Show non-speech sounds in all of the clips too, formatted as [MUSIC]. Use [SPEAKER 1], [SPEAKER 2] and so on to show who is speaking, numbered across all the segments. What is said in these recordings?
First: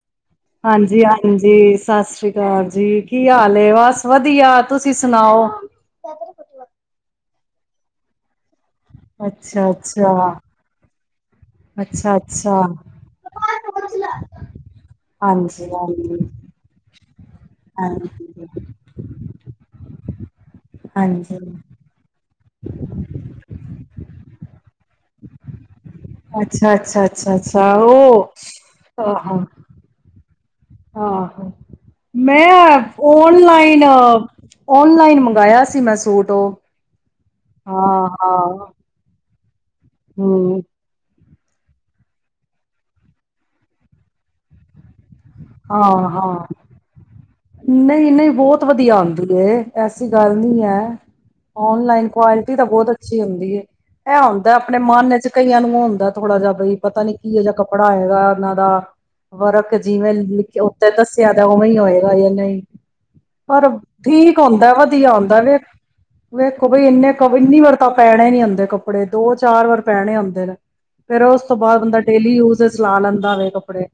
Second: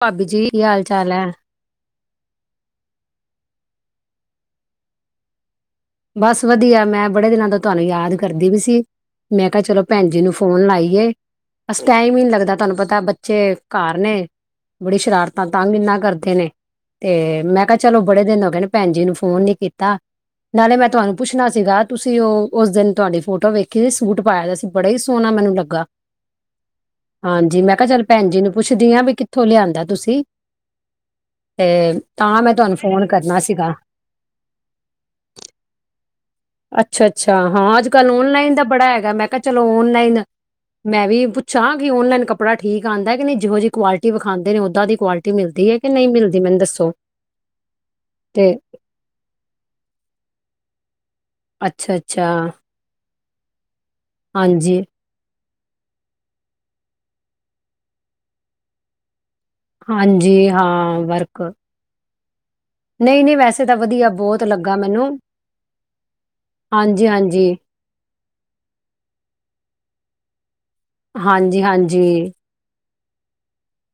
[SPEAKER 1] ਭਾਬੀ ਜੀ ਕੀ ਹਾਲ
[SPEAKER 2] ਹਾਂਜੀ
[SPEAKER 1] ਚਾਲ ਹੈ
[SPEAKER 2] ਹਾਂਜੀ। ਸਤ ਸ੍ਰੀ ਕਾਲ ਜੀ, ਕੀ ਹਾਲ ਏ ਵਾਸ ਵਧੀਆ। ਤੁਸੀਂ ਸੁਣਾਓ?
[SPEAKER 1] ਬਸ ਵਧੀਆ ਮੈਂ ਬੜੇ ਦਿਨਾਂ ਤੋਂ ਤੁਹਾਨੂੰ ਯਾਦ ਕਰਦੀ ਪੀ ਸੀ ਮੈਂ ਕਿਆ ਚਲੋ ਭੈਣ ਜੀ
[SPEAKER 2] ਅੱਛਾ-ਅੱਛਾ,
[SPEAKER 1] ਨੂੰ ਫੋਨ ਲਾਈਏ। ਅਸ ਟਾਈਮ ਈ ਨੀ ਲੱਗਦਾ
[SPEAKER 2] ਅੱਛਾ-ਅੱਛਾ,
[SPEAKER 1] ਤਾਨੂੰ ਪਤਾ ਬੱਚੇ ਘਰ ਨੇ, ਬੜੀ ਸ਼ਰਾਰਤਾਂ ਤੰਗ ਇਨਾ
[SPEAKER 2] ਹਾਂਜੀ-ਹਾਂਜੀ।
[SPEAKER 1] ਕਰਦੇ ਨੇ। ਤੇ ਮੈਂ ਕਿਆ ਚਲੋ ਬੜੇ ਦਿਨ
[SPEAKER 2] ਹਾਂਜੀ,
[SPEAKER 1] ਹੋਗੇ ਨੇ ਭੈਣ ਜੀ ਨੂੰ ਫੋਨ ਨੀ ਕੀਤਾ। ਤੇ ਮੈਂ ਤਵਾਨੂੰ
[SPEAKER 2] ਹਾਂਜੀ,
[SPEAKER 1] ਪੁੱਛਣਾ ਸੀਗਾ ਤੁਸੀਂ ਔ ਔਸ ਦੇਨ ਤੁਵਾਡੀ ਫੋਟੋ ਵੇਖੀ ਉਹਨੇ ਸੂਟ ਪਾਇਆ ਦਾ ਸੀ ਬੜਾ ਹੀ ਸੋਣਾ ਮੈਨੂੰ ਲੱਗਾ।
[SPEAKER 2] ਅੱਛਾ ਅੱਛਾ ਅੱਛਾ ਅੱਛਾ
[SPEAKER 1] ਹਾਂਜੀ
[SPEAKER 2] ਅੱਛਾ,
[SPEAKER 1] ਮੈਂ ਕਿਹਾ ਚੱਲ
[SPEAKER 2] ਔ
[SPEAKER 1] ਭੈਣ ਜੀ ਨੂੰ ਪੁੱਛਦੀ ਵੀ
[SPEAKER 2] ਅ
[SPEAKER 1] ਕਿੱਥੋਂ
[SPEAKER 2] ਹਾਂ
[SPEAKER 1] ਲਿਆਂਦਾ ਤੁਸੀਂ
[SPEAKER 2] ਆਹੋ
[SPEAKER 1] ਤੇ ਤਾਂ ਤੁਹਾਨੂੰ
[SPEAKER 2] ਮੈਂ
[SPEAKER 1] ਫੋਨ ਕਰਨਾ ਸੀਗਾ
[SPEAKER 2] ਔਨਲਾਈਨ ਔਨਲਾਈਨ ਮ
[SPEAKER 1] ਅੱਛਾ ਅੱਛਾ, ਹਾਂ ਅੱਜ ਕੱਲ ਔਨਲਾਈਨ ਦਾ
[SPEAKER 2] ਹਾਂ-ਹਾਂ,
[SPEAKER 1] ਬੜਾ ਹੈਗਾ ਮੈਂ ਕਿਆ ਚਲੋ ਔਨਲਾਈਨ
[SPEAKER 2] ਹੂੰ,
[SPEAKER 1] ਮੈਂ ਵੀ ਪੁਛ ਛਾ ਕਿ ਔਨਲਾਈਨ ਕੱਪੜਾ ਠੀਕ ਆਂਦਾ ਕਿ ਨਹੀਂ ਜਿਹੋ ਜੀ ਕੁਆਲਿਟੀ ਵਿਖਾਂਦੇ ਓਦਾਂ ਦੀ ਕੁਆਲਟ ਟੀ ਮਿਲਦੀ ਐ ਕਿ ਨਹੀਂ ਮਿਲਦੀ ਮੈਨੂੰ ਦੱਸੋ?
[SPEAKER 2] ਨਈ ਨਈ,
[SPEAKER 1] ਤੇ
[SPEAKER 2] ਬੌਤ ਵਧੀਆ ਆਂਦੀ ਏ। ਐ ਐਸੀ ਗੱਲ ਨੀ ਐ।
[SPEAKER 1] ਅੱਛਾ
[SPEAKER 2] ਔਨਲਾਈਨ
[SPEAKER 1] ਅੱਛਾ
[SPEAKER 2] ਕੁਆਲਿਟੀ ਤਾਂ ਬੌਤ ਅਛ ਅੱਛੀ ਹੁੰਦੀ ਏ। ਐ ਹੁੰਦਾ ਆਪਣੇ
[SPEAKER 1] ਹਾਂਜੀ
[SPEAKER 2] ਮਨ ਵਿਚੋਂ ਕਈਆਂ ਨੂੰ ਔ ਹੁੰਦੈ ਥੋੜਾ ਜਾ ਬਈ ਪਤਾ ਨੀ ਕਿਹੋ ਜਾ ਕੱਪੜਾ ਹੈਏਗਾ ਇਨਾਂ ਦਾ। ਵਰਕ ਜਿਵੇਂ
[SPEAKER 1] ਹਾਂਜੀ
[SPEAKER 2] ਲਿਖ ਐ ਉੱਤੇ
[SPEAKER 1] ਹਾਂ
[SPEAKER 2] ਦੱਸਿਆਂ
[SPEAKER 1] ਵਰਕ
[SPEAKER 2] ਉਵੇਂ ਈ ਹੋਏ ਓਈਓ। ਨਹੀਂ।
[SPEAKER 1] ਨਹੀਂ ਨਹੀਂ ਵੈਸੇ
[SPEAKER 2] ਪਰ
[SPEAKER 1] ਤਾਂ ਵਧੀਆ
[SPEAKER 2] ਠੀਕ
[SPEAKER 1] ਬਹੁਤ
[SPEAKER 2] ਹੁੰਦੈ
[SPEAKER 1] ਲੱਗਾ ਮੈਨੂੰ
[SPEAKER 2] ਵਧੀਆ ਹੁੰਦੈ ਵੇਖ ਵੇਖੋ ਬਈ
[SPEAKER 1] ਹਾਂਜੀ
[SPEAKER 2] ਇਨੇ ਕਵ
[SPEAKER 1] ਹਾਂਜੀ
[SPEAKER 2] ਇੰਨੀ ਵਾਰ ਤਾਂ ਪੈਣੇ ਨੀ ਹੁੰਦੇ ਕੱਪੜੇ ਦੋ ਚਾਰ ਵਾਰ ਪੈਣੇ ਹੁੰਦੇ ਫਿਰ ਫੇਰ ਔਸ ਤੋਂ
[SPEAKER 1] ਹਾਂਜੀ
[SPEAKER 2] ਬਾਅਦ ਬੰਦਾ
[SPEAKER 1] ਹਾਂਜੀ
[SPEAKER 2] ਡੇਲੀ ਯੂਜਸ ਚਲਾ ਲੈਂਦਾ ਵੇ ਕੱਪੜੇ।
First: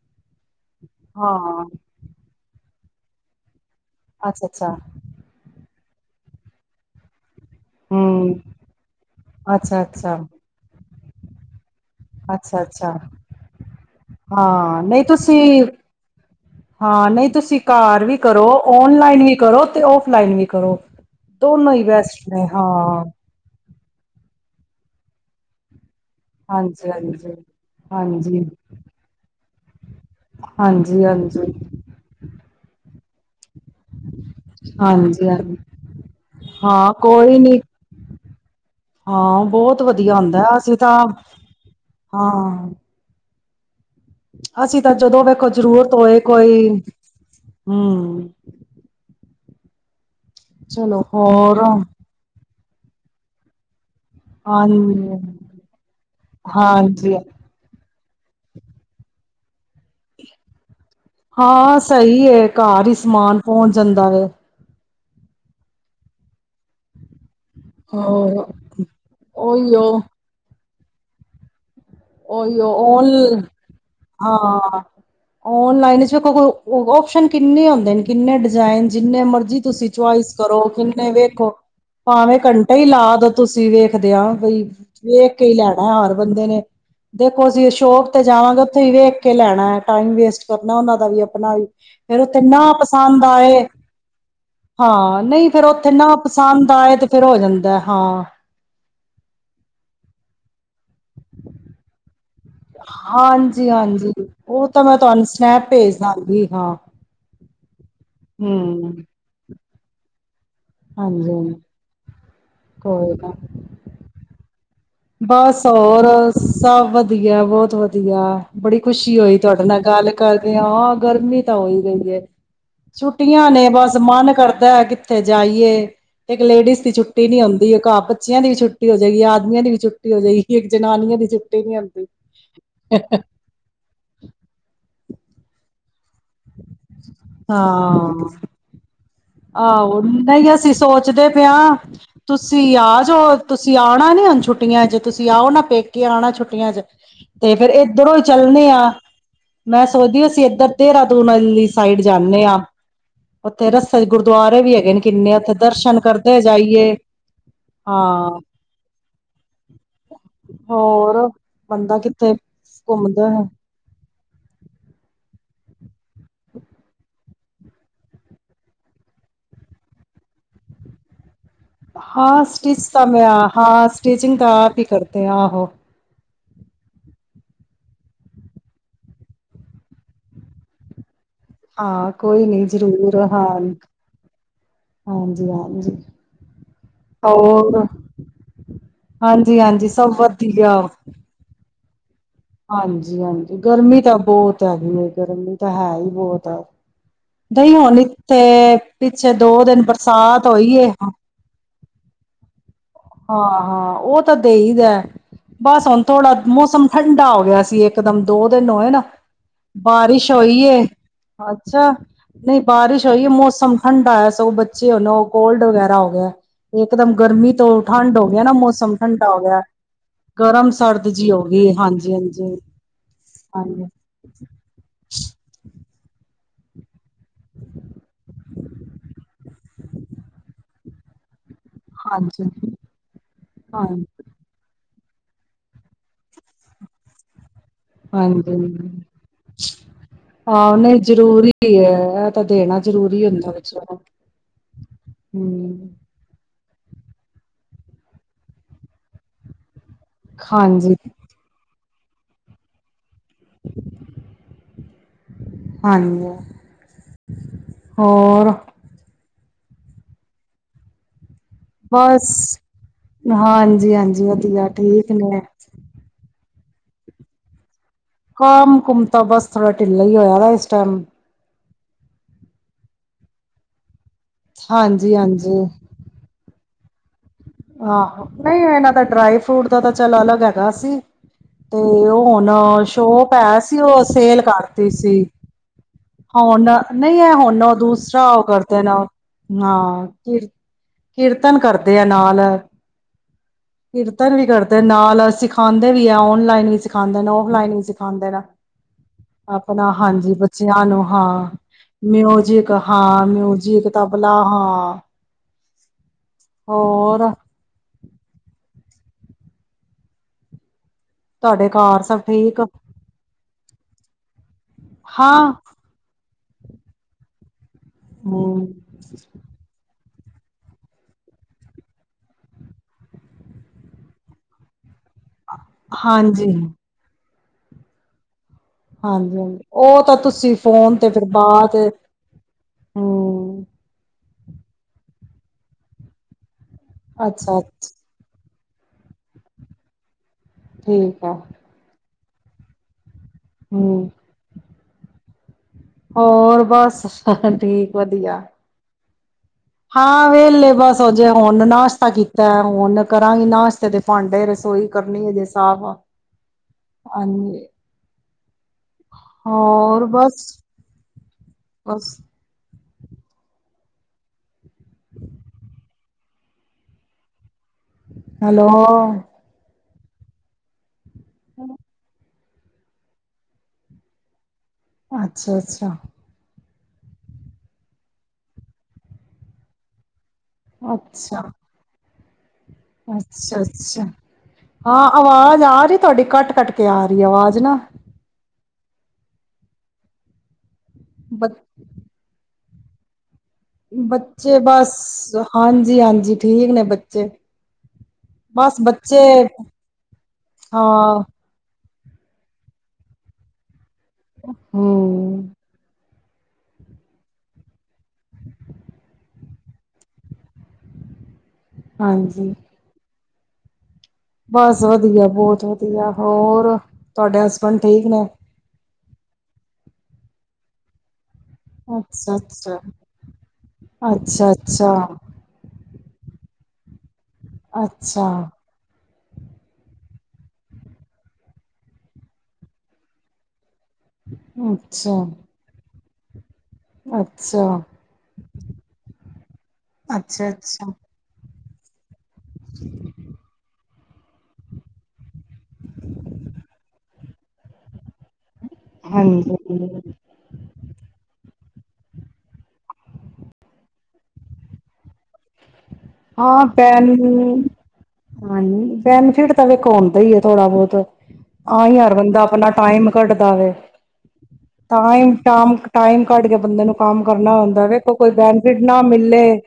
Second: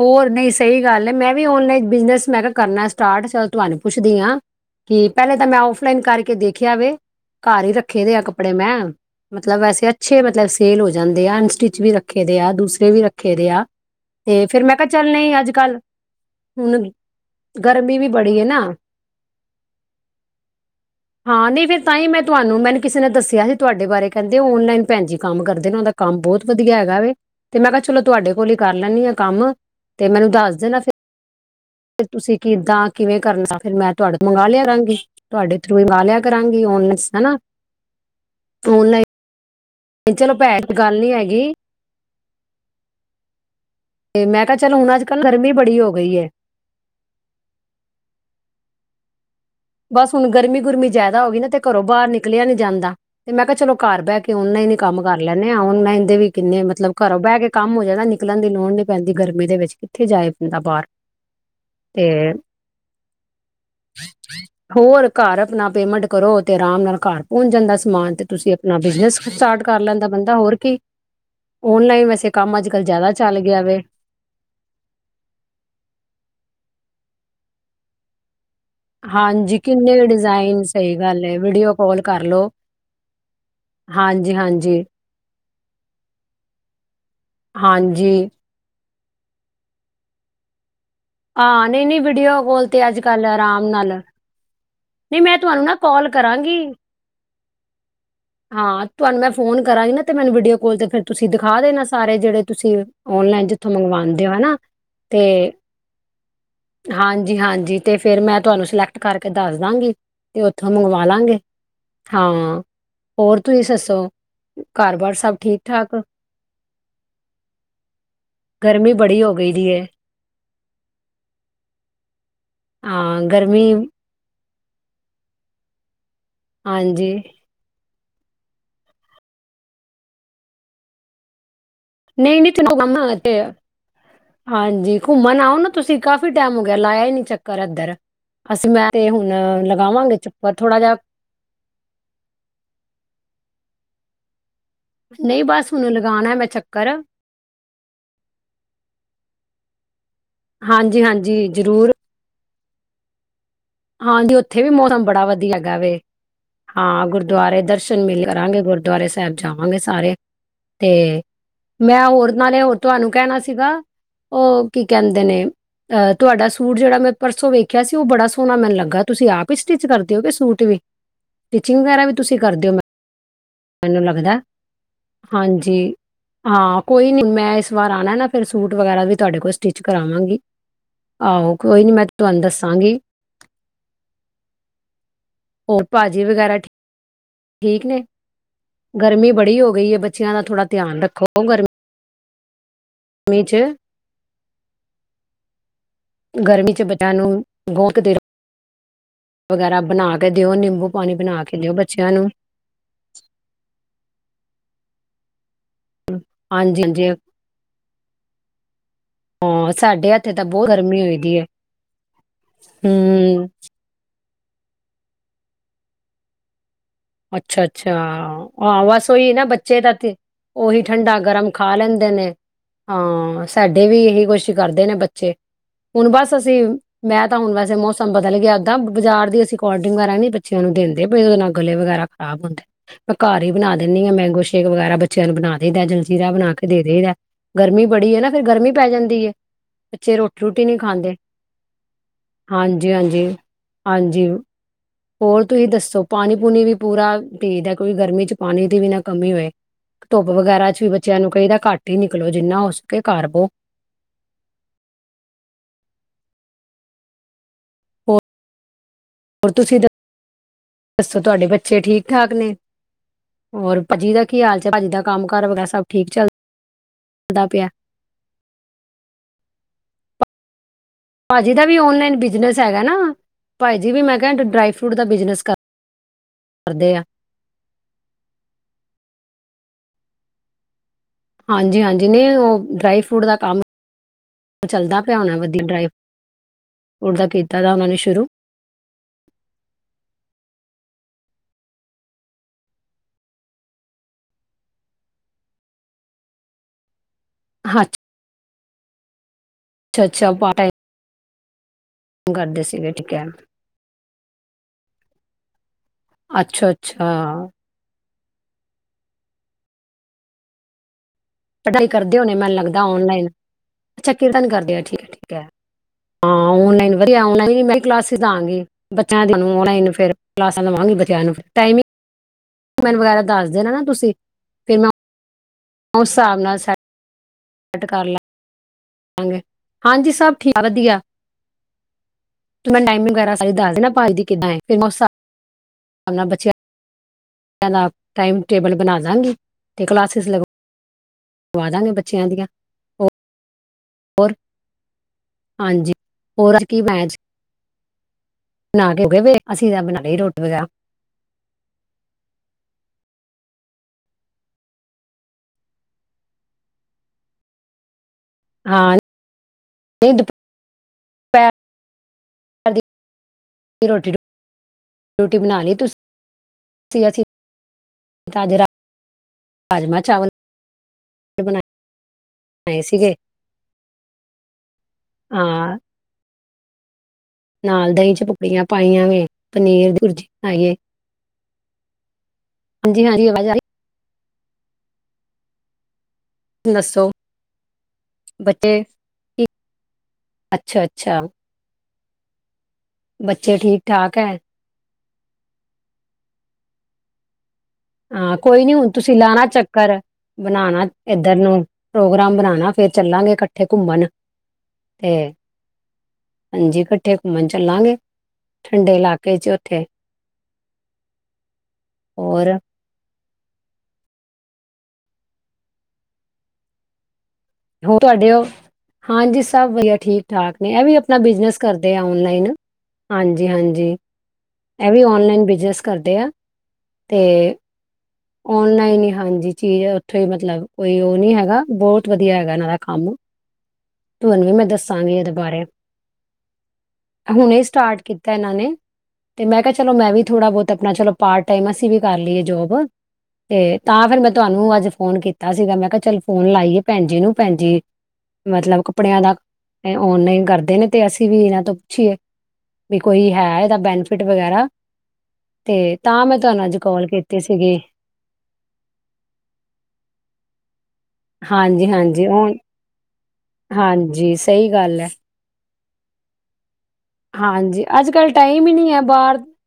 [SPEAKER 1] ਹੋਰ ਨਹੀਂ ਸਹੀ ਗੱਲ ਏ ਮੈਂ ਵੀ
[SPEAKER 2] ਹਾਂ
[SPEAKER 1] ਔਨਲਾਈਨ ਬਿਜਨਸ ਮੈਂ ਕਿਆ ਕਰਨਾ ਸ ਸਟਾਰਟ ਚੱਲ ਤੁਹਾਨੂੰ ਪੁੱਛਦੀ ਆ
[SPEAKER 2] ਅੱਛਾ ਅੱਛਾ
[SPEAKER 1] ਕਿ ਪਹਿਲੇ ਤਾਂ ਮੈਂ ਉ ਲਾਈਨ ਕਰਕੇ ਦੇਖਿਆ ਵੈ ਘਰ ਹੀ ਰੱਖੇ ਦੇ ਆ
[SPEAKER 2] ਹਮ
[SPEAKER 1] ਕੱਪੜੇ ਮੈਂ ਮਤਲਬ
[SPEAKER 2] ਅੱਛਾ
[SPEAKER 1] ਵੈਸੇ ਅੱਛੇ
[SPEAKER 2] ਅੱਛਾ
[SPEAKER 1] ਮਤਲਬ ਸੇਲ ਹੋ ਜਾ ਜਾਂਦੇ ਆ ਅਨ ਵੀ ਰੱਖੇ ਦੇ ਆ ਦੂਸਰੇ
[SPEAKER 2] ਅੱਛਾ-ਅੱਛਾ
[SPEAKER 1] ਵੀ ਰੱਖੇ ਦੇ ਆ ਤੇ ਫਿਰ ਮੈਂ
[SPEAKER 2] ਹਾਂ,
[SPEAKER 1] ਕਿਹਾ
[SPEAKER 2] ਨਹੀਂ
[SPEAKER 1] ਚੱਲ ਅੱਜ
[SPEAKER 2] ਤੁਸੀਂ
[SPEAKER 1] ਕੱਲ ਹੁਣ
[SPEAKER 2] ਹਾਂ ਨਹੀਂ ਤੁਸੀਂ
[SPEAKER 1] ਗਰਮੀ
[SPEAKER 2] ਘਰ ਵੀ
[SPEAKER 1] ਬੜੀ ਹੈ
[SPEAKER 2] ਕਰੋ।
[SPEAKER 1] ਨਾ
[SPEAKER 2] ਓਨਲਾਈਨ ਵੀ ਕਰੋ ਤੇ ਆਫਲਾਈਨ ਵੀ ਕਰੋ
[SPEAKER 1] ਹਾਂ ਨਹੀਂ
[SPEAKER 2] ਦੋਨੋ
[SPEAKER 1] ਫਿਰ
[SPEAKER 2] ਹੀ
[SPEAKER 1] ਤਾਂ ਮੈਂ
[SPEAKER 2] ਬੈਸਟ ਨੇ
[SPEAKER 1] ਤੁਹਾਨੂੰ ਮੈਨੂੰ ਕਿਸੇ
[SPEAKER 2] ਹਾਂ।
[SPEAKER 1] ਨੇ ਦੱਸਿਆ ਸੀ ਤੁਹਾਡੇ ਬਾਰੇ ਕਹਿੰਦੇ ਔਨਲਾਈਨ ਭੈਣਜੀ ਕੰਮ ਕਰਦੇ ਨੇ ਉਹ ਕੰਮ ਬਹੁਤ ਵਧੀਆ ਹੈਗਾ ਵੇ
[SPEAKER 2] ਹਾਂਜੀ-ਹਾਂਜੀ।
[SPEAKER 1] ਤੇ ਮੈਂ ਕਿਹਾ ਚਲੋ ਤੁਹਾਡੇ ਕੋਲ ਹੀ ਕਰ ਲੈਂਦੀ ਹਾਂ [INAUDIBLE]
[SPEAKER 2] ਹਾਂਜੀ ਹਾਂਜੀ।
[SPEAKER 1] ਫ਼ੇਰ ਤੁਸੀਂ ਕਿੱਦਾਂ ਕਿਵੇਂ ਕਰਨਾ। ਫਿਰ ਮੈਂ ਤੁਹਾਡੇ ਤੋਂ ਮੰਗਵਾ ਲਿਆ ਕਰਾਂਗੀ
[SPEAKER 2] ਹਾਂਜੀ-ਹਾਂਜੀ
[SPEAKER 1] ਤੁਹਾਡੇ ਥਰੂਹ ਵੀ ਮੰਗਵਾ ਲਿਆ ਕਰਾਂਗੀ [INAUDIBLE]
[SPEAKER 2] ਹਾਂ
[SPEAKER 1] ਹਨਾਂ
[SPEAKER 2] ਕੋਈ ਨੀ
[SPEAKER 1] [INAUDIBLE]
[SPEAKER 2] ਹਾਂ ਬਹੁਤ ਵਧੀਆ ਹੁੰਦਾ ਅਸੀਂ ਤਾਂ ਹਾਂ।
[SPEAKER 1] ਤੇ ਮੈਂ ਕਿਹਾ ਚਲੋ
[SPEAKER 2] ਅਸੀਂ ਤਾਂ
[SPEAKER 1] ਹੁਣ ਅੱਜ ਕੱਲ
[SPEAKER 2] ਜਦੋਂ ਵੇਖੋ
[SPEAKER 1] ਗਰਮੀ ਬੜੀ ਹੋ
[SPEAKER 2] ਜ਼ਰੂਰਤ
[SPEAKER 1] ਗਈ
[SPEAKER 2] ਹੋਏ
[SPEAKER 1] ਹੈ
[SPEAKER 2] ਕੋਈ ਹੂ
[SPEAKER 1] ਬਸ ਹੁਣ ਗਰਮੀ ਗੁਰਮੀ
[SPEAKER 2] ਚਲੋ
[SPEAKER 1] ਜ਼ਿਆਦਾ ਹੋ ਗਈ ਨਾ ਤੇ
[SPEAKER 2] ਹੋਰ
[SPEAKER 1] ਘਰੋਂ ਬਾਹਰ ਨਿਕਲਿਆ ਨਹੀਂ ਜਾਂਦਾ ਤੇ ਮੈਂ ਕਿਹਾ ਚਲੋ ਘਰ ਬਹਿ ਕੇ ਔਨਲਾਈਨ ਹੀ ਕੰਮ ਕਰ
[SPEAKER 2] ਹਾਂਜੀ।
[SPEAKER 1] ਲੈਂਦੇ ਆ ਔਨਲਾਈਨ ਦੇ ਵੀ ਕਿੰਨੇ ਮਤਲਬ
[SPEAKER 2] ਹਾਂਜੀ
[SPEAKER 1] ਘਰੋਂ ਬਹਿ ਕੇ ਕੰਮ ਹੋ ਜਾਂਦਾ ਨ ਨਕਲਾਂ ਦੀ ਲੋੜ ਨਹੀਂ ਪੈਂਦੀ ਗਰਮੀ ਦੇ ਵਿੱਚ ਕਿੱਥੇ ਜਾਏ ਬੰਦਾ ਬਾਹਰ।
[SPEAKER 2] ਹਾਂ ਸਹੀ
[SPEAKER 1] ਤੇ
[SPEAKER 2] ਹੈ ਘਰ ਹੀ ਸਮਾਨ ਪਹੁੰਚ ਜਾਂਦਾ ਵੇ
[SPEAKER 1] ਹੋਰ ਘਰ ਆਪਣਾ ਪੇਮੈਂਟ ਕਰੋ ਅਤੇ ਆਰਾਮ ਨਾਲ ਘਰ ਪਹੁੰਚ ਜਾਂਦਾ ਸਮਾਨ ਤੇ
[SPEAKER 2] ਹੋਰ
[SPEAKER 1] ਤੁਸੀਂ ਆਪਣਾ ਬਿਜਨਸ ਸਟਾਰਟ ਕਰ ਲੈਂਦਾ ਬੰਦਾ ਹੋਰ ਕੀ। ਔਨਲਾਈਨ ਵੈਸੇ ਕੰਮ ਅੱਜ ਕੱਲ੍ਹ ਜ਼ਿਆਦਾ
[SPEAKER 2] ਉਹਓਹੀ
[SPEAKER 1] ਚੱਲ ਗਿਆ ਵੇ,
[SPEAKER 2] ਹਾਂ ਔਨਲਾਈ ਚ ਕੋਈ ਓਪਸ਼ਨ ਕਿੰਨੇ ਹੁੰਂਦੇ ਨੇ ਕਿੰਨੇ ਡਿਜ਼ਾਇਨ ਜਿੰਨੇ
[SPEAKER 1] ਹਾਂਜੀ
[SPEAKER 2] ਮਰਜੀ ਤੁਸੀਂ
[SPEAKER 1] ਕਿੰਨੇ
[SPEAKER 2] ਚੁਆਇਸ ਕਰੋ
[SPEAKER 1] ਡਿਜ਼ਾਇਨ ਸਹੀ
[SPEAKER 2] ਕਿੰਨੇ
[SPEAKER 1] ਗੱਲ ਏ,
[SPEAKER 2] ਵੇਖੋ
[SPEAKER 1] ਵੀਡੀਓ ਕਾਲ ਕਰ
[SPEAKER 2] ਭਾਵੇਂ
[SPEAKER 1] ਲੋ,
[SPEAKER 2] ਘੰਟਾ ਹੀ ਲਾਦੋ ਤੁਸੀਂ ਵੇਖਦੇ ਆ ਬਈ
[SPEAKER 1] ਹਾਂਜੀ-ਹਾਂਜੀ, ਹਾਂਜੀ,
[SPEAKER 2] ਵੇਖ ਕੀ ਲੈਣਾ ਹੋਰ ਬੰਦੇ ਨੇ ਦੇਖੋ ਅਸੀਂ ਅਸ਼ੋਕ ਤੇ
[SPEAKER 1] ਹਾਂਜੀ।
[SPEAKER 2] ਜਾਵਾਂਗੇ ਤੁਸੀਂ ਵੇਖ ਕੇ ਲੈਣਾ ਟਾਈਮ ਵੇਸਟ ਕਰ ਉਹਨਾਂ ਦਾ ਵੀ ਆਪਣਾ ਵੀ
[SPEAKER 1] ਹਾਂ ਨਹੀਂ-ਨਹੀਂ
[SPEAKER 2] ਫੇਰ ਉੱਥੇ
[SPEAKER 1] ਵੀਡੀਓ ਕਾਲ
[SPEAKER 2] ਨਾ
[SPEAKER 1] ਤੇ ਅੱਜ
[SPEAKER 2] ਪਸੰਦ
[SPEAKER 1] ਕੱਲ੍ਹ
[SPEAKER 2] ਆਏ
[SPEAKER 1] ਆਰਾਮ ਨਾਲ
[SPEAKER 2] ਹਾਂ
[SPEAKER 1] ਮੈਂ
[SPEAKER 2] ਨਹੀਂ
[SPEAKER 1] ਤੁਹਾਨੂੰ
[SPEAKER 2] ਫੇਰ ਉੱਥੇ
[SPEAKER 1] ਕਾਲ
[SPEAKER 2] ਨਾ
[SPEAKER 1] ਕਰਾਂਗੀ,
[SPEAKER 2] ਪਸੰਦ ਆਏ ਤੇ ਫੇਰ ਹੋ ਜਾਂਦਾ ਹਾਂ
[SPEAKER 1] ਹਾਂ ਤੁਹਾਨੂੰ ਮੈਂ ਫੋਨ ਕਰਾਂਗੀ ਨਾ ਤੇ ਮੈਨੂੰ ਵੀਡੀਓ ਕਲ ਤੇ ਫਿਰ ਤੁਸੀਂ ਦਿਖਾ ਦੇਣਾ ਸਾਰੇ ਜਿਹੜੇ ਤੁਸੀਂ ਔਨਲਾਈਨ
[SPEAKER 2] ਹਾਂਜੀ
[SPEAKER 1] ਜਿੱਥੋਂ
[SPEAKER 2] ਹਾਂਜੀ
[SPEAKER 1] ਮੰਗਵਾਉਂਦੇ ਹੋ ਹਨਾ,
[SPEAKER 2] ਉਹ ਤਾਂ ਮੈਂ ਤੁਹਾਨੂੰ ਸਨੈਪ ਭੇਜ ਮਰ ਗਈ
[SPEAKER 1] ਹਾਂਜੀ ਹਾਂਜੀ ਤੇ ਫੇਿਰ ਮੈਂ ਤੁਹਾਨੂੰ
[SPEAKER 2] ਹਮ
[SPEAKER 1] ਸਿਲੈਕਟ ਕਰਕੇ ਦੱਸ ਦਾਂਗਿਰ ਤੇ ਉੱਥੋਂ ਮੰਗਵਾ
[SPEAKER 2] ਹਾਂਜੀ
[SPEAKER 1] ਲਾਂਗੇ
[SPEAKER 2] ਹਾਂਜੀ
[SPEAKER 1] ਹਾਂ
[SPEAKER 2] ਕੋਈ ਨਾ
[SPEAKER 1] ਹੋਰ ਤੁਸੀਂ ਦੱਸੋ ਘਰ ਬਾਰ ਸਭ ਠੀਕ
[SPEAKER 2] ਬਸ
[SPEAKER 1] ਠਾਕ?
[SPEAKER 2] ਹੋਰ ਸਭ ਵਧੀਆ ਬਹੁਤ ਵਧੀਆ ਬੜੀ
[SPEAKER 1] ਗਰਮੀ
[SPEAKER 2] ਖੁਸ਼ੀ
[SPEAKER 1] ਹੋ
[SPEAKER 2] ਹੋਈ
[SPEAKER 1] ਗਈ
[SPEAKER 2] ਤੁਹਾਡੇ
[SPEAKER 1] ਦੀ
[SPEAKER 2] ਨਾਲ
[SPEAKER 1] ਏ
[SPEAKER 2] ਗੱਲ ਕਰ ਹਾਂ ਗਰਮੀ ਤਾਂ ਹੋਈ ਗਈ ਹੈ।
[SPEAKER 1] ਹਾਂ
[SPEAKER 2] ਛੁੱਟੀਆਂ
[SPEAKER 1] ਗਰਮੀ
[SPEAKER 2] ਨੇ ਬਸ ਮਨ ਕਰ ਪਤਾ ਹੈ ਕਿੱਥੇ ਜਾਈਏ ਇੱਕ ਲੇਡੀਜ਼
[SPEAKER 1] ਹਾਂਜੀ
[SPEAKER 2] ਛੱਟੀ ਨਹੀਂ ਆਉਂਦੀ ਹੈ ਘ ਬੱਚਿਆਂ ਦੀ ਵੀ ਛੁੱਟੀ ਹੋ ਜਾਏਗੀ ਆਦਮੀਆਂ ਦੀ ਵੀ ਛੁੱਟੀ ਹੋ ਜਾਈ ਸੀ ਇੱਕ ਜਨਾਨੀਆਂ ਦੀ ਛੁੱਟੀ ਨੀ ਹੁੰਦੀ
[SPEAKER 1] ਨਹੀਂ ਨਹੀਂ ਤੈਨੂੰ ਹਾਂਜੀ ਘੁੰਮਣ ਆਓ ਨਾ ਤੁਸੀਂ ਕਾਫੀ ਟੈਮ ਗਿਆ ਲਾਇਆ ਹੀ ਨੀ ਚੱਕਰ ਇੱਧਰ
[SPEAKER 2] ਹਾਂ
[SPEAKER 1] ਅਸੀਂ ਮੈਂ ਤੇ ਹੁਣ
[SPEAKER 2] ਆਹੋ
[SPEAKER 1] ਲਗਾਵਾਂਗੇ ਚੱਕਰ
[SPEAKER 2] ਨਹੀਂ ਅਸੀਂ
[SPEAKER 1] ਥੋੜਾ ਜਿਹਾ
[SPEAKER 2] ਸੋਚਦੇ ਪਏ ਆ ਤੁਸੀਂ ਆ ਜਾਓ ਤੁਸੀਂ ਆਣਾ ਨ ਹੁਣ ਛੁੱਟੀ ਛੁੱਟੀਆਂ ਚ ਤੁਸੀਂ
[SPEAKER 1] ਨਹੀਂ
[SPEAKER 2] ਆਓ ਨਾ
[SPEAKER 1] ਬਸ ਹੁਣ
[SPEAKER 2] ਪੇਕ ਕੇ
[SPEAKER 1] ਲਗਾਣਾ
[SPEAKER 2] ਆਣਾ
[SPEAKER 1] ਹੈ ਮੈਂ
[SPEAKER 2] ਛੁੱਟੀਆਂ ਚ
[SPEAKER 1] ਚੱਕਰ
[SPEAKER 2] ਤੇ ਫੇਰ ਇੱਧਰੋਂ ਹੀ ਚੱਲੇ ਆ ਮੈਂ ਸੋਚਦੀ ਅਸੀਂ ਇੱਧਰ
[SPEAKER 1] ਹਾਂਜੀ
[SPEAKER 2] ਦੇਹਰਾਦੂਨ
[SPEAKER 1] ਹਾਂਜੀ
[SPEAKER 2] ਆਲੀ
[SPEAKER 1] ਜ਼ਰੂਰ
[SPEAKER 2] ਸਾਈਡ ਜਾਂਦੇ ਹਾਂ। ਉੱਥੇ ਰਸਤੇ
[SPEAKER 1] ਹਾਂਜੀ
[SPEAKER 2] ਗੁਰਦੁਆਰੇ
[SPEAKER 1] ਉੱਥੇ ਵੀ
[SPEAKER 2] ਹੈਗੇ ਨੇ
[SPEAKER 1] ਮੌਸਮ ਬੜਾ
[SPEAKER 2] ਕਿੰਨੇ ਉੱਥੇ
[SPEAKER 1] ਵਧੀਆ ਹੈਗਾ ਵੇ
[SPEAKER 2] ਦਰਸ਼ਨ ਕਰਦੇ ਜਾਈਏ
[SPEAKER 1] ਹਾਂ ਗੁਰਦੁਆਰੇ ਦਰਸ਼ਨ ਮਿਲ
[SPEAKER 2] ਹਾਂ
[SPEAKER 1] ਕਰਾਂਗੇ ਗੁਰਦੁਆਰੇ ਸਾਹਿਬ ਜਾਵਾਂਗੇ ਸਾਰੇ ਤੇ
[SPEAKER 2] ਹੋਰ ਬੰਦਾ
[SPEAKER 1] ਮੈਂ ਹੋਰ
[SPEAKER 2] ਕਿੱਥੇ
[SPEAKER 1] ਨਾਲੇ ਹੋਰ ਤੁਹਾਨੂੰ
[SPEAKER 2] ਘੁੰਮਦਾ
[SPEAKER 1] ਕਹਿਣਾ
[SPEAKER 2] ਹੈ
[SPEAKER 1] ਸੀਗਾ ਉਹ ਕੀ ਕਹਿੰਦੇ ਨੇ ਅਹ ਤੁਹਾਡਾ ਸੂਟ ਜਿਹੜਾ ਮੈਂ ਪਰਸੋਂ ਵੇਖਿਆ ਸੀ ਉਹ ਬੜਾ ਸੋਹਣਾ ਸੋਹਣਾ ਮੈਨੂੰ ਲੱਗਾ ਤੁਸੀਂ ਆਪ ਹੀ ਸਟਿੱਚ ਕਰਦੇ ਓ ਸੂਟ ਵੀ। ਸਟਿਚਿੰਗ ਵਗੈਰਾ ਵੀ ਤੁਸੀਂ
[SPEAKER 2] ਹਾਂ
[SPEAKER 1] ਕਰਦੇ ਹੋ
[SPEAKER 2] ਸਟੀਚ ਤਾਂ ਮੈ ਆਪ ਹਾਂ
[SPEAKER 1] ਮੈਨੂੰ
[SPEAKER 2] ਸਟੀਚਿੰਗ
[SPEAKER 1] ਲੱਗਦਾ
[SPEAKER 2] ਤਾਂ ਆਪ ਹੀ ਕਰਦੇ ਆਹੋ।
[SPEAKER 1] ਹਾਂਜੀ ਹਾਂ ਕੋਈ ਨੀ ਮੈਂ ਇਸ ਵਾਰ ਆਣਾ ਨਾ ਫਿਰ ਸੂਟ ਵਗੈਰਾ ਵੀ ਤੁਹਾਡੇ ਕੋਲ ਸਟਿਚ ਕਰਾਵਾਂਗੀ। ਆਹੋ ਕੋਈ ਨਹੀਂ ਮੈਂ
[SPEAKER 2] ਹਾਂ
[SPEAKER 1] ਤੁਹਾਨੂੰ
[SPEAKER 2] ਕੋਈ ਨੀ
[SPEAKER 1] ਦੱਸਾਂਗੀ
[SPEAKER 2] ਜ਼ਰੂਰ ਹਾਲ ਹਾਂਜੀ
[SPEAKER 1] ਹੋਰ
[SPEAKER 2] ਹਾਂਜੀ
[SPEAKER 1] ਭਾਜੀ ਵਗੈਰਾ ਠੀ-
[SPEAKER 2] ਹੋਰ
[SPEAKER 1] ਠੀਕ ਨੇ ਗਰਮੀ
[SPEAKER 2] ਹਾਂਜੀ
[SPEAKER 1] ਬੜੀ ਹੋ
[SPEAKER 2] ਹਾਂਜੀ
[SPEAKER 1] ਗਈ ਹੈ
[SPEAKER 2] ਸਭ
[SPEAKER 1] ਬੱਚਿਆਂ ਦਾ ਥੋੜਾ
[SPEAKER 2] ਵਧੀਆ
[SPEAKER 1] ਧਿਆਨ ਰੱਖੋ। ਗਰਮੀ
[SPEAKER 2] ਹਾਂਜੀ ਹਾਂਜੀ
[SPEAKER 1] 'ਚ
[SPEAKER 2] ਗਰਮੀ ਤਾਂ ਬਹੁਤ [INAUDIBLE] ਤਾਂ ਹੈ ਹੀ ਬਹੁਤ
[SPEAKER 1] ਗਰਮੀ 'ਚ ਬੱਚਿਆਂ ਨੂੰ
[SPEAKER 2] ਨਹੀ
[SPEAKER 1] ਗੋਂਦ
[SPEAKER 2] ਹੁਣ
[SPEAKER 1] ਕਤੀਰਾ
[SPEAKER 2] ਇੱਥੇ ਪਿੱਛੇ ਦੋ
[SPEAKER 1] ਵਗੈਰਾ
[SPEAKER 2] ਦਿਨ ਬਰਸਾਤ ਹੋਈ ਏ।
[SPEAKER 1] ਬਚਿਆ ਨੂੰ
[SPEAKER 2] ਹਾਂ ਉਹ ਤਾਂ ਦੇਈਦਾ ਬਸ ਹੁਣ ਥੋੜਾ
[SPEAKER 1] ਹਾਂਜੀ
[SPEAKER 2] ਮੌਸਮ
[SPEAKER 1] ਹਾਂਜੀ
[SPEAKER 2] ਠੰਡਾ ਹੋ ਗਿਆ ਸੀ ਇਕ ਦਮ ਦੋ ਦਿਨ ਹੋਏ ਨਾ
[SPEAKER 1] ਹਾਂ ਸਾਡੇ
[SPEAKER 2] ਬਾਰਿਸ਼
[SPEAKER 1] ਇੱਥੇ ਤਾਂ ਬਹੁਤ
[SPEAKER 2] ਹੋਈਏ
[SPEAKER 1] ਗਰਮੀ ਹੋਈ ਦੀ ਹੈ
[SPEAKER 2] ਅੱਛਾ ਨਹੀਂ ਬਾਰਿਸ਼ ਹੋਈਏ
[SPEAKER 1] ਹਮ
[SPEAKER 2] ਮੌਸਮ ਠੰਡਾ ਬੱਚੇ ਉਹਨਾਂ ਨੂੰ ਕੋਲਡ ਵਗੈਰਾ ਹੋ ਗਿਆ ਇੱਕਦਮ ਗਰਮੀ ਤੋਂ
[SPEAKER 1] ਆ
[SPEAKER 2] ਠੰਡ ਹੋ ਗਿਆ ਨਾ
[SPEAKER 1] ਹਾਂ
[SPEAKER 2] ਮੌਸਮ
[SPEAKER 1] ਬਸ
[SPEAKER 2] ਠੰਡਾ
[SPEAKER 1] ਉਹੀ
[SPEAKER 2] ਹੋ
[SPEAKER 1] ਨਾ
[SPEAKER 2] ਗਿਆ
[SPEAKER 1] ਬੱਚੇ ਤਾਂ
[SPEAKER 2] ਗਰਮ
[SPEAKER 1] ਉਹੀ
[SPEAKER 2] ਸਰਦ
[SPEAKER 1] ਠੰਡਾ
[SPEAKER 2] ਜਿਹੀ ਹੋ
[SPEAKER 1] ਗਰਮ
[SPEAKER 2] ਗਈ
[SPEAKER 1] ਖਾ ਲੈਂਦੇ
[SPEAKER 2] ਹਾਂਜੀ
[SPEAKER 1] ਨੇ
[SPEAKER 2] ਹਾਂਜੀ
[SPEAKER 1] ਹਾਂ
[SPEAKER 2] ਹਾਂਜੀ,
[SPEAKER 1] ਸਾਡੇ ਵੀ ਇਹੀ ਕੁਸ਼ ਕਰਦੇ ਨੇ ਬੱਚੇ। ਹੁਣ ਬਸ ਅਸੀਂ ਮੈਂ ਤਾਂ ਹੁਣ ਵੈਸੇ ਕੋਲਡ ਡਰਿੰਕ ਵਗੈਰਾ ਮੌਸਮ ਬਦਲ ਗਿਆ ਏਦਾਂ ਬਾਜ਼ਾਰ ਦੀ ਅਸੀ ਨੀ ਬੱਚਿਆਂ ਨੂੰ ਦਿੰਦੇ ਵੀ ਉਹਦੇ ਨਾਲ ਗਲੇ।
[SPEAKER 2] ਹਾਂਜੀ,
[SPEAKER 1] ਖਰਾਬ ਹੁੰਦਾ ਮੈਂ ਘਰ ਹੀ ਬਣਾ ਦਿੰਦੀ ਹਾਂ ਮੈਂਗੋ ਸ਼ੇਕ ਵਗੈਰ ਬੱਚੇ ਬਣਾ ਦੇ ਦਾ ਜਲਸੀਰਾ ਬਣਾ ਕੇ ਦੇ ਦੀ ਦਾ ਏ
[SPEAKER 2] ਹਾਂਜੀ
[SPEAKER 1] ਬੱਚੇ ਰੋਟੀ ਰੋਟੀ
[SPEAKER 2] ਹਾ
[SPEAKER 1] ਨਹੀਂ
[SPEAKER 2] ਉਹਨੇ
[SPEAKER 1] ਖਾਂਦੇ
[SPEAKER 2] ਜ਼ਰੂਰੀ ਹੈ ਤਾਂ ਦੇਣਾ
[SPEAKER 1] ਹਾਂਜੀ
[SPEAKER 2] ਜ਼ਰੂਰੀ
[SPEAKER 1] ਹਾਂਜੀ
[SPEAKER 2] ਹੁੰਦਾ ਬੱਚਿਆਂ
[SPEAKER 1] ਹਾਂਜੀ
[SPEAKER 2] ਨੂੰ
[SPEAKER 1] ਹੋਰ ਤੁਸੀਂ
[SPEAKER 2] ਹੂੰ,
[SPEAKER 1] ਦੱਸੋ ਪਾਣੀ ਪਾਣੀ ਵੀ ਪੂਰਾ ਦਈਦਾ ਹੈ ਕਿਉਕਿ ਗਰਮੀ ਚ ਪਾਣੀ ਦੀ ਵੀ ਨਾ ਕਮੀ ਹੋਏ ਧੁੱਪ ਵਗੈਰਾ ਚ ਵੀ
[SPEAKER 2] ਹਾਂਜੀ,
[SPEAKER 1] ਬੱਚਿਆਂ ਨੂੰ ਕਹਿੰਦਾ ਘੱਟ ਘੱਟ ਹੈ ਨਿਕਲੋ ਜਿਨ੍ਹਾਂ ਹੋ ਸਕੇ ਘਰ ਬੈਠੋ
[SPEAKER 2] ਹੈਲੋ ਹੋਰ
[SPEAKER 1] ਹੋਰ ਤੁਸੀਂ ਦੱਸੋ ਤੁਹਾਡੇ ਬੱਚੇ ਬੱਚੇ ਠੀਕ
[SPEAKER 2] ਬਸ
[SPEAKER 1] ਠਾਕ ਨੇ ਹੋਰ
[SPEAKER 2] ਹਾਂਜੀ,
[SPEAKER 1] ਭਾਜੀ ਦਾ
[SPEAKER 2] ਹਾਂਜੀ
[SPEAKER 1] ਕੀ ਹਾਲ ਚ
[SPEAKER 2] ਵਧੀਆ
[SPEAKER 1] ਭਾਜੀ ਦਾ
[SPEAKER 2] ਠੀਕ
[SPEAKER 1] ਕੰਮ
[SPEAKER 2] ਨੇ।
[SPEAKER 1] ਕਾਰ ਵਗੈਰਾ ਸਭ ਠੀਕ ਚੱਲਦਾ ਖਾਂਦਾ ਪਿਆ
[SPEAKER 2] ਕੰਮ ਕੁੁੰਮ ਤਾਂ ਬਸ ਥੋੜਾ ਢਿੱਲਾ ਹੋਇਆ ਪਿਆ ਸ ਤਾਮ [INAUDIBLE]
[SPEAKER 1] ਭਾਜੀ ਦਾ ਵੀ ਔਨਲਾਈਨ ਬਿਜਨਸ ਹੈਗਾ ਨਾ ਭਾਾਈ ਜੀ ਵੀ ਮੈਂ ਘੰਟ ਡਰਾਈ ਫਰੂਟ ਦਾ
[SPEAKER 2] ਹਾਂਜੀ,
[SPEAKER 1] ਬਿਜ਼ਨਸ
[SPEAKER 2] ਹਾਂਜੀ
[SPEAKER 1] ਕਰ ਕਰਦੇ ਆ
[SPEAKER 2] ਆਹੋ ਨਹੀਂ ਇਹਨਾਂ ਦਾ ਡਰਾਈ ਫਰੂਟ ਦਾ ਤਾਂ ਚੱਲ ਅਲੱਗ ਹੈਗਾ ਸੀ ਤੇ
[SPEAKER 1] ਹਾਂਜੀ ਹਾਂਜੀ
[SPEAKER 2] ਉਹ
[SPEAKER 1] ਨਹੀਂ
[SPEAKER 2] ਹੁਣ
[SPEAKER 1] ਡਰਾਈ ਫਰੂਟ
[SPEAKER 2] ਸ਼ੋਪ
[SPEAKER 1] ਦਾ
[SPEAKER 2] ਹੈ
[SPEAKER 1] ਕੰਮ
[SPEAKER 2] ਸੀ ਉਹ ਸੇਲ ਕਰਤੀ
[SPEAKER 1] ਚੱਲਦਾ ਪਿਆ
[SPEAKER 2] ਸੀ
[SPEAKER 1] ਹੋਣਾ ਵਧੀਆ ਡਰਾਈ
[SPEAKER 2] ਹੁਣ
[SPEAKER 1] ਫਰੂਟ
[SPEAKER 2] ਨਹੀਂ
[SPEAKER 1] ਦਾ
[SPEAKER 2] ਹੈ
[SPEAKER 1] ਕੀਤਾ
[SPEAKER 2] ਹੁਣ
[SPEAKER 1] ਦਾ
[SPEAKER 2] ਉਹ
[SPEAKER 1] ਉਹਨਾਂ ਨੇ ਸ਼ੁਰੂ
[SPEAKER 2] ਦੂਸਰਾ ਉਹ ਕਰਦੇ ਨੇ ਹਾਂ ਕਿ ਕੀਰਤਨ ਕਰਦੇ ਆ ਨਾਲ ਕੀਰਤਨ ਵੀ ਕਰਦੇ ਨਾਲ ਸਿਖਾਉਂਦੇ ਵੀ ਆ ਔਨਲਾਈਨ ਵੀ ਸਿਖ ਸਿਖਾਂਦੇ ਨੇ ਔਫਲਾਈਨ ਵੀ
[SPEAKER 1] ਅੱਛਾ
[SPEAKER 2] ਸਿਖਾਉਂਦੇ ਨੇ ਆਪਣਾ
[SPEAKER 1] ਅੱਛਾ
[SPEAKER 2] ਹਾਂਜੀ
[SPEAKER 1] ਪਾਰਟ ਟਾਈਮ
[SPEAKER 2] ਸਾਨੂੰ ਹਾਂ
[SPEAKER 1] ਕਰਦੇ
[SPEAKER 2] ਮਿਊਜਿਕ
[SPEAKER 1] ਸੀਗੇ ਠੀਕ ਹੈ
[SPEAKER 2] ਹਾਂ ਮਿਊਜਿਕ ਤਬਲਾ ਹਾਂ ਹਾਂ
[SPEAKER 1] ਅੱਛਾ ਅੱਛਾ
[SPEAKER 2] ਹੋਰ ਤੁਹਾਡੇ
[SPEAKER 1] ਪੜ੍ਹਾਈ
[SPEAKER 2] ਘਰ
[SPEAKER 1] ਕਰਦੇ
[SPEAKER 2] ਸਭ
[SPEAKER 1] ਹੋਣੇ ਮੈਨੂੰ
[SPEAKER 2] ਠੀਕ
[SPEAKER 1] ਲੱਗਦਾ ਔਨਲਾਈਨ ਅੱਛਾ ਕੀਰਤਨ ਕਰ ਏ ਠੀਕ ਹੈ, ਠੀਕ ਹੈ।
[SPEAKER 2] ਹਾਂ
[SPEAKER 1] ਹਾਂ ਔਨਲਾਈਨ ਵਧੀਆਈ ਮਿਲ [UNINTELLIGIBLE] ਕਲਾਸਿਿਸ ਆ
[SPEAKER 2] ਹਮ
[SPEAKER 1] ਗ ਬੱਚਿਆਂ ਦੀ ਲਾਈਨ ਫਿਰ ਕਲਾਸਾਂ ਲਵਾਂਗੀ, ਬੱਚਿਆਂ ਨੂੰ ਟਾਈਮਿੰਗ ਮੈਨੂੰ ਵਗੈਰਾ, ਦੱਸ ਦੇਣਾ ਨਾ ਤੁਸੀਂ ਫਿਰ, ਮੈਂ ਉਸ ਹਿਸਾਬ
[SPEAKER 2] ਹਾਂਜੀ
[SPEAKER 1] ਨਾਲ ਸੈਟ [UNINTELLIGIBLE] ਕਰ ਲੈ
[SPEAKER 2] ਹਾਂਜੀ, ਹਾਂਜੀ ਉਹ ਤਾਂ ਤੁਸੀਂ
[SPEAKER 1] ਠੀਕ
[SPEAKER 2] ਫੋਨ
[SPEAKER 1] ਵਧੀਆ
[SPEAKER 2] ਤੇ ਫਿਰ ਬਾਅਦ ਹਮ
[SPEAKER 1] ਕਿਦਾਂ ਏ, ਕਿ ਫਿਰ ਮਸ ਨਾਲ ਬਚਿਆ
[SPEAKER 2] ਅੱਛਾ ਅੱਛਾ
[SPEAKER 1] ਟੇਬਲ ਬਣਾ ਦਾਗ਼ੀ ਤੇ ਕਲਾਸਿਸ ਲਗਵਾ
[SPEAKER 2] ਹਮ
[SPEAKER 1] ਦਾਂਗੇ ਬੱਚਿਆਂ ਦੀਆਂ ਉਹ
[SPEAKER 2] ਹਮ
[SPEAKER 1] ਹਾਂਜੀ
[SPEAKER 2] ਹੋਰ
[SPEAKER 1] ਅੱਜ ਕੀ
[SPEAKER 2] ਬਸ
[SPEAKER 1] ਬਣਾਇਆ
[SPEAKER 2] ਠੀਕ ਵਧੀਆ
[SPEAKER 1] ਹੋਗੇ ਜੇ
[SPEAKER 2] ਹਾਂ ਵੇਹਲੇ ਬਸ ਅਜੇ ਹੁਣ ਨਾਸ਼ਤਾ ਕੀਤਾ ਹੁਣ ਕਰਾਂਗੀ। ਨਾਸ਼ਤੇ ਤੇ ਭਾਂਡੇ ਰਸੋਈ ਕਰਨੀ, ਅਜੇ ਸਾਫ਼ ਆ ਹਾਂਜੀ
[SPEAKER 1] ਹਾਂ
[SPEAKER 2] ਹੋਰ
[SPEAKER 1] ਨਹੀਂ
[SPEAKER 2] ਬਸ ਬਸ
[SPEAKER 1] ਦੀ ਰੋਟੀਤੁਕ, ਰੋਟੀ ਬਣਾ ਲਈ ਤੁ ਅਸੀਂ
[SPEAKER 2] ਹੈਲੋ
[SPEAKER 1] ਰਾਜਮਾਂ ਚਾਵਲ
[SPEAKER 2] ਹਮ
[SPEAKER 1] ਆਏ ਸੀਗੇ
[SPEAKER 2] ਅੱਛਾ
[SPEAKER 1] ਹਾਂ
[SPEAKER 2] ਅੱਛਾ
[SPEAKER 1] ਨਾਲ ਦਹੀਂ ਚ ਪਕੌੜੀਆਂ ਪਾਈਆਂ ਵੇ ਪਨੀਰ ਪੁਰਜੀ
[SPEAKER 2] ਅੱਛਾ
[SPEAKER 1] ਹਾਂਜੀ ਹਾਂਜੀ ਆਵਾਜ਼ ਆ
[SPEAKER 2] ਅੱਛਾ ਅੱਛਾ ਹਾਂ ਆਵਾਜ਼ ਆ ਰਹੀ ਤੁਹਾਡੀ ਕੱਟ ਕੱਟ
[SPEAKER 1] ਰਹੀ
[SPEAKER 2] ਕੇ ਆ
[SPEAKER 1] ਦੱਸੋ
[SPEAKER 2] ਰਹੀ ਆਵਾਜ਼ ਨਾ
[SPEAKER 1] ਬੱਚੇ ਕੀ ਐਚ ਅੱਛਾ ਅੱਛਾ
[SPEAKER 2] ਬ
[SPEAKER 1] ਬੱਚੇ ਠੀਕ ਠਾਕ ਹੈ
[SPEAKER 2] ਬੱਚੇ ਬਸ ਹਾਂਜੀ-ਹਾਂਜੀ, ਠੀਕ ਨੇ ਬੱਚੇ।
[SPEAKER 1] ਹਾਂ ਕੋਈ ਨੀ
[SPEAKER 2] ਬਸ
[SPEAKER 1] ਹੁਣ ਤੁਸੀਂ
[SPEAKER 2] ਬੱਚੇ
[SPEAKER 1] ਲਾਣਾ ਚੱਕਰ, ਬਣਾਣਾ
[SPEAKER 2] ਹਾਂ
[SPEAKER 1] ਇੱਧਰ ਨੂੰ। ਪ੍ਰੋਗਰਾਮ ਬਨਾਨਾ ਫੇਰ ਚੱਲਾਂਗੇ ਇਕੱਠੇ ਘੁੰਮਣ। ਤੇ
[SPEAKER 2] ਹਮ
[SPEAKER 1] ਹਾਂਜੀ ਇਕੱਠੇ ਘੁੰਮਣ ਚੱਲਾਂਗੇ, ਠੰਡੇ ਇਲਾਕੇ ਚ ਉੱਥੇ। ਹੋਰ
[SPEAKER 2] ਹਾਂਜੀ। ਬਸ ਵਧੀਆ, ਬਹੁਤ ਵਧੀਆ, ਹੋਰ ਤੁਹਾਡੇ ਹਸਬੈਂਡ
[SPEAKER 1] ਹੋਰ
[SPEAKER 2] ਠੀਕ ਨੇ
[SPEAKER 1] ਤੁਹਾਡੇ ਉਹ ਹਾਂਜੀ, ਸਭ ਵਧੀਆ ਠੀਕ ਠਾਕ ਨੇ ਇਹ ਵੀ ਆਪਣਾ ਬਿਜਨਸ ਕਰਦੇ ਆ
[SPEAKER 2] ਅੱਛਾ
[SPEAKER 1] ਔਨਲਾਈਨ,
[SPEAKER 2] ਅੱਛਾ
[SPEAKER 1] ਹਾਂਜੀ-ਹਾਂਜੀ।
[SPEAKER 2] ਅੱਛਾ
[SPEAKER 1] ਇਹ
[SPEAKER 2] ਅੱਛਾ
[SPEAKER 1] ਵੀ ਔਨਲਾਈਨ ਬਿਜ ਕਰਦੇ ਆ। ਤੇ
[SPEAKER 2] ਅੱਛਾ
[SPEAKER 1] ਔਨਲਾਈਨ ਹੀ ਹਾਂਜੀ, ਚੀ ਹ ਉੱਥੇ ਹੀ ਮਤਲਬ ਕੋਈ ਉਹ ਨੀ ਹੈਗਾ, ਬਹੁਤ ਵਧੀਆ ਹੈਗਾ ਇਹਨਾਂ ਦਾ ਕੰਮ। ਤੁਹਾਨੂੰ ਵੀ ਮੈਂ ਦੱਸਾਂਗੀ
[SPEAKER 2] ਅੱਛਾ
[SPEAKER 1] ਇਹਦੇ ਬਾਰੇ। ਹੁਣੇ
[SPEAKER 2] ਅੱਛਾ
[SPEAKER 1] ਸਟਾਰਟ ਕੀਤਾ ਇਹਨਾਂ ਨੇ, ਤੇ ਮੈਂ ਕਿਹਾ ਚਲੋ ਮੈਂ ਵੀ ਥੋੜ੍ਹਾ
[SPEAKER 2] ਅੱਛਾ
[SPEAKER 1] ਬਹੁਤ
[SPEAKER 2] ਅੱਛਾ
[SPEAKER 1] ਆਪਣਾ ਚਲੋ ਪਾਰਟ ਟਾਈਮ ਅਸੀਂ ਵੀ ਕਰ ਲਈਏ ਜੋਬ ਤੇ ਤਾਂ ਫੇਰ ਮੈਂ ਤੁਹਾਨੂੰ ਅੱਜ ਫੋਨ ਕੀਤਾ ਸੀਗਾ, ਮੈਂ ਕਿਹਾ ਚੱਲ ਫੋਨ ਲਾਈਏ ਭੈਣ ਜੀ ਨੂੰ, ਭੈਣ ਜੀ। ਮਤਲਬ ਕੱਪੜਿਆਂ ਦਾ
[SPEAKER 2] ਹਾਂਜੀ
[SPEAKER 1] ਔਨਲਾਈਨ ਕਰਦੇ ਨੇ ਤੇ ਅਸੀਂ ਵੀ ਇੰਨਾ ਤੋਂ ਪੁੱਛੀਏ, ਵੀ ਕੋਈ ਹੈ ਇਹਦਾ ਬੈਨੀਫਿਟ ਵਗੈਰਾ? ਤੇ ਤਾਂ ਮੈਂ
[SPEAKER 2] ਹਾਂ,
[SPEAKER 1] ਤੁਹਾਨੂੰ ਅੱਜ ਕਾਲ ਕੀਤੀ
[SPEAKER 2] ਬੈਨੀ
[SPEAKER 1] ਸੀਗੀ।
[SPEAKER 2] ਹਾਂ ਬੈਨਫਿਟ ਤਾਂ ਵੇਖੋ ਹੋਂਦਾ ਹੀ ਹੈ ਥੋੜਾ ਬਹੁਤ ਆ
[SPEAKER 1] ਹਾਂਜੀ
[SPEAKER 2] ਹੀ ਹਰ
[SPEAKER 1] ਹਾਂਜੀ
[SPEAKER 2] ਬੰਦਾ
[SPEAKER 1] ਹੁਣ
[SPEAKER 2] ਆਪਣਾ ਟਾਈਮ ਘੱਟਦਾ ਵੇ।
[SPEAKER 1] ਹਾਂਜੀ, ਸਹੀ ਗੱਲ ਹੈ।
[SPEAKER 2] ਟਾਈਮ ਟਾਮ ਟਾਈਮ ਕੱਢ ਕੇ ਬੰਦੇ ਨੂੰ ਕੰਮ ਕਰਨਾ
[SPEAKER 1] ਹਾਂਜੀ
[SPEAKER 2] ਹੁੰਦਾ
[SPEAKER 1] ਅੱਜ
[SPEAKER 2] ਵੇਖੋ ਕੋਈ
[SPEAKER 1] ਕੱਲ ਟਾਈਮ ਹੀ
[SPEAKER 2] ਬੈਨੀਫਿਟ
[SPEAKER 1] ਨਹੀਂ ਹੈ
[SPEAKER 2] ਨਾ
[SPEAKER 1] ਬਾਹਰ
[SPEAKER 2] ਮਿਲੇ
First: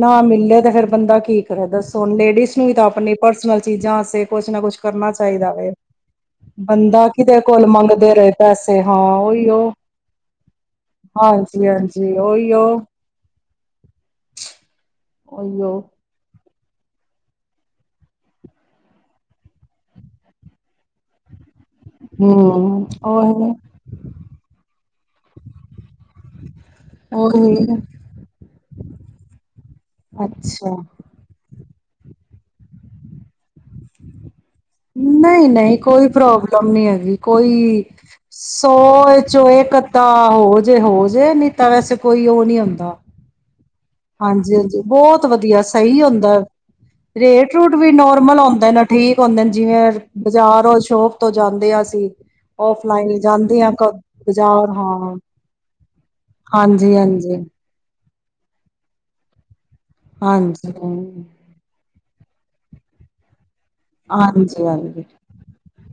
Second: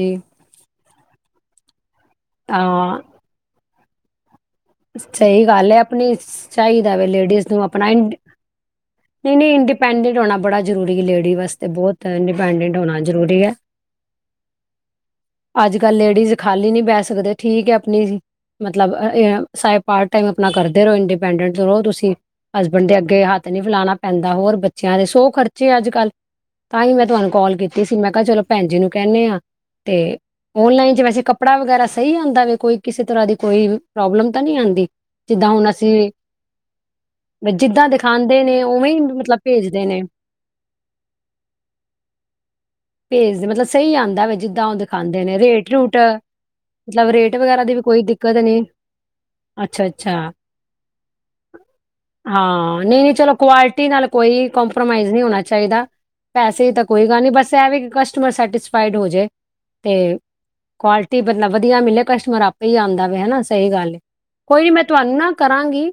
[SPEAKER 2] ਨਾ ਮ ਫੇਰ ਬੰਦਾ ਕੀ ਕਰੇ ਦੱਸ ਹੁਣ ਲੇਡੀਜ਼ ਨੂੰ ਵੀ ਤਾਂ
[SPEAKER 1] ਹਾਂ
[SPEAKER 2] ਆਪਣੀ ਪਰਸਨਲ ਚੀਜ਼ਾਂ ਆਸੇ ਕੁਛ ਨਾ ਕੁਛ ਕਰਨਾ
[SPEAKER 1] ਸਹੀ
[SPEAKER 2] ਚਾਹੀਦਾ ਵੇ
[SPEAKER 1] ਗੱਲ ਹੈ ਅਪਣੀ ਚਾਹੀਦਾ
[SPEAKER 2] ਬੰਦਾ
[SPEAKER 1] ਵੇ
[SPEAKER 2] ਕਿਦੇ
[SPEAKER 1] ਲੇਡੀਜ਼ ਨੂੰ
[SPEAKER 2] ਕੋਲ
[SPEAKER 1] ਆਪਣਾ
[SPEAKER 2] ਮੰਗਦੇ ਰਹੇ ਪੈਸੇ ਹਾਂ
[SPEAKER 1] ਨਹੀਂ ਨਹੀਂ
[SPEAKER 2] ਉਹੀਓ
[SPEAKER 1] ਇੰਡੀਪੈਂਡੈਂਟ ਹੋਣਾ ਬੜਾ ਜ਼ਰੂਰੀ ਹੈ ਲੇਡੀਜ਼ ਵਸਤੇ
[SPEAKER 2] ਹਾਂਜੀ
[SPEAKER 1] ਬਹੁਤ
[SPEAKER 2] ਹਾਂਜੀ ਉਹੀਓ
[SPEAKER 1] ਇੰਡੀਪੈਂਡੈਂਟ ਹੋਣਾ ਜ਼ਰੂਰੀ ਐ ਅੱਜ
[SPEAKER 2] ਉਹੀਓ
[SPEAKER 1] ਕੱਲ ਲੇਡੀਜ਼ ਖਾਲੀ ਨੀ ਬਹਿ ਸਕਦੇ ਠੀਕ ਹੈ ਆਪਣੀ ਮਤਲਬ ਏ ਇਹ ਸਾਹਿਬ ਪਾਰਟ ਟਾਈਮ ਆਪਣਾ ਕਰਦੇ ਰਹੋ ਇੰਡੀਪੈਂਡੈਂਟ ਰੋ ਤੁਸੀਂ
[SPEAKER 2] ਹੂੰ
[SPEAKER 1] ਹਸਬੈਂਡ ਦੇ ਅੱਗੇ ਹੱਥ
[SPEAKER 2] ਉਹੀ
[SPEAKER 1] ਨੀ ਫੈਲਾਉਣਾ ਪੈਂਦਾ ਹੋਰ ਬ ਚਿਆ ਦੇ ਸੌ ਖਰਚੇ ਅੱਜ ਕੱਲ੍ਹ ਤਾਂ ਹੀ ਮੈਂ ਤੁਹਾਨੂੰ ਕਾੱਲ
[SPEAKER 2] ਉਹੀ
[SPEAKER 1] ਕੀਤੀ ਸੀ ਮੈਂ ਕਿਹਾ ਚਲੋ ਭੈਣ ਜੀ ਨੂੰ ਕਹਿਨੇ ਆ ਤੇ
[SPEAKER 2] ਅੱਛਾ
[SPEAKER 1] ਓਨਲਾਈਨ ਚ ਵੈਸੇ ਕੱਪੜਾ ਵਗੈਰਾ ਸਹੀ ਆਉਦਾ ਵੇ ਕੋਈ ਕਿਸੇ ਤਰ੍ਹਾਂ ਦੀ ਕੋਈ ਪ੍ਰੋਬਲਮ ਤਾਂ ਨਹੀਂ ਆਂਦੀ
[SPEAKER 2] ਨਹੀਂ
[SPEAKER 1] ਜਿੱਦਾਂ ਹੁਣ
[SPEAKER 2] ਨਹੀਂ ਕੋਈ
[SPEAKER 1] ਅਸੀਂ
[SPEAKER 2] ਪ੍ਰੋਬਲਮ ਨੀ ਹੈਗੀ ਕੋਈ
[SPEAKER 1] ਜਿੱਦਾਂ ਦਿਖਾਂਦੇ ਨੇ ਉਵੇਂ ਹੀ
[SPEAKER 2] ਸੌਏ
[SPEAKER 1] ਮਤਲਬ
[SPEAKER 2] ਚੋਏ
[SPEAKER 1] ਭੇਜਦੇ ਨੇ
[SPEAKER 2] ਕੱਤਾ ਹੋ ਜੇ ਹੋ ਜੇ ਨਹੀਂ ਤਾਂ ਵੈਸੇ ਕੋਈ ਉਹ ਨਹੀਂੀ ਹੁੰਦਾ
[SPEAKER 1] ਭੇਜਦੇ ਮਤਲਬ ਸਹੀ ਆਂਦਾ ਵੇ
[SPEAKER 2] ਹਾਂਜੀ
[SPEAKER 1] ਜਿੱਦਾਂ ਉਹ
[SPEAKER 2] ਹਾਂਜੀ
[SPEAKER 1] ਦਿਖਾਂਦੇ
[SPEAKER 2] ਬਹੁਤ
[SPEAKER 1] ਨੇ
[SPEAKER 2] ਵਧੀਆ
[SPEAKER 1] ਰੇਟ ਰੂਟ
[SPEAKER 2] ਸਹੀ ਹੁੰਦੈ
[SPEAKER 1] ਮਤਲਬ
[SPEAKER 2] ਰੇਟ
[SPEAKER 1] ਵਗੈਰਾ ਦੀ
[SPEAKER 2] ਰੂਟ ਵੀ
[SPEAKER 1] ਕੋਈ ਦਿੱਕਤ
[SPEAKER 2] ਨੋਰਮਲ
[SPEAKER 1] ਨਹੀਂ
[SPEAKER 2] ਆਉਂਦਾ ਨਾ ਠੀਕ ਹੋਦੇ
[SPEAKER 1] ਅੱਛਾ
[SPEAKER 2] ਜਿਵੇਂ
[SPEAKER 1] ਅੱਛਾ
[SPEAKER 2] ਬਜ਼ਾਰ ਓਰ ਸ਼ੋਪ ਤੋਂ ਜਾਂਦੇ ਆ ਅਸੀਂ
[SPEAKER 1] ਹਾਂ ਨਹੀਂ ਨਹੀਂ
[SPEAKER 2] ਓਫਲਾਈਨ
[SPEAKER 1] ਚਲੋ
[SPEAKER 2] ਜਾਂਦੇ ਹਾ
[SPEAKER 1] ਕੁਆਲਿਟੀ ਨਾਲ ਕੋਈ
[SPEAKER 2] ਬਜ਼ਾਰ
[SPEAKER 1] ਕੰਪਰੋਮਾਈਜ਼
[SPEAKER 2] ਹਾਂ
[SPEAKER 1] ਨਹੀਂ ਹੋਣਾ ਚਾਹੀਦਾ ਪੈਸੇ ਤਾਂ
[SPEAKER 2] ਹਾਂਜੀ
[SPEAKER 1] ਕੋਈ ਗੱਲ ਨਹੀਂ
[SPEAKER 2] ਹਾਂਜੀ
[SPEAKER 1] ਬਸ ਇਹ ਵੀ ਕਿ ਕਸਟਮਰ ਸੈਟਿਸਫਾਈਡ ਹੋ ਜੇ ਤੇ
[SPEAKER 2] ਹਾਂਜੀ
[SPEAKER 1] ਕੁਆਲਿਟੀ
[SPEAKER 2] ਹਾਂਜੀ
[SPEAKER 1] ਬ ਵਧੀਆ ਮਿਲੇ। ਕਸਟਮਰ ਆਪੇ ਹੀ ਆਉਂਦਾ ਪਿਆ ਹਨਾ ਸਹੀ ਗੱਲ ਏ। ਕੋਈ ਮੈਂ
[SPEAKER 2] ਹਾਂਜੀ
[SPEAKER 1] ਤੁਹਾਨੂੰ ਨਾ ਕਰਾਂਗੀ।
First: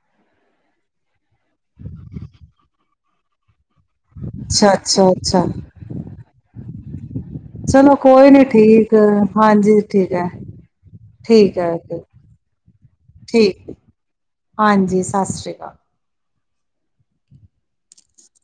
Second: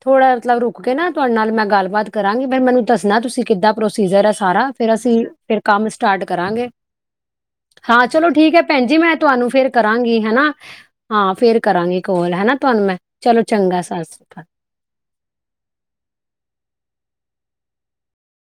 [SPEAKER 1] ਥੋੜਾ ਜਿਹਾ ਰੁਕ ਕੇ ਨਾ। ਤੁਹਾਡੇ ਨਾਲ ਮੈਂ ਗੱਲਬਾਤ ਕਰਾਂਗੀ ਫੇ ਮੈਨੂੰ ਦੱਸਣਾ ਤੁਸੀਂ ਕਿੱਦਾਂ। ਪ੍ਰੋਸੀਜਰ ਹੈ ਸਾਰਾ
[SPEAKER 2] ਅੱਛਾ
[SPEAKER 1] ਫੇਰ
[SPEAKER 2] ਅੱਛਾ
[SPEAKER 1] ਅਸੀਂ
[SPEAKER 2] ਅੱਛਾ
[SPEAKER 1] ਫਿਰ ਕੰਮ ਸਟਾਰਟ ਕਰਾਂਗੇ ਹਾਂ
[SPEAKER 2] ਕੋਈ
[SPEAKER 1] ਚਲੋ
[SPEAKER 2] ਨੀ
[SPEAKER 1] ਠੀਕ ਹੈ ਭੈਣ ਜੀ ਮੈਂ ਤੁਹਾਨੂੰ ਫਿਰ
[SPEAKER 2] ਹਾਂਜੀ ਠੀਕ
[SPEAKER 1] ਕਰਾਂਗੀ
[SPEAKER 2] ਹੈ
[SPEAKER 1] ਹੈਨਾ ਹਾਂ
[SPEAKER 2] ਠੀਕ
[SPEAKER 1] ਫੇਰ
[SPEAKER 2] ਹੈ
[SPEAKER 1] ਕਰਾਂਗੇ ਕੋਲ। ਤੁਹਾਨੂੰ ਮੈਂ ਚਲੋ
[SPEAKER 2] ਠੀਕ
[SPEAKER 1] ਚੰਗਾ ਸਤਿ ਸ੍ਰੀ ਅਕਾਲ
[SPEAKER 2] ਹਾਂਜੀ ਸਤਿ ਸ਼੍ਰੀ ਅਕਾਲ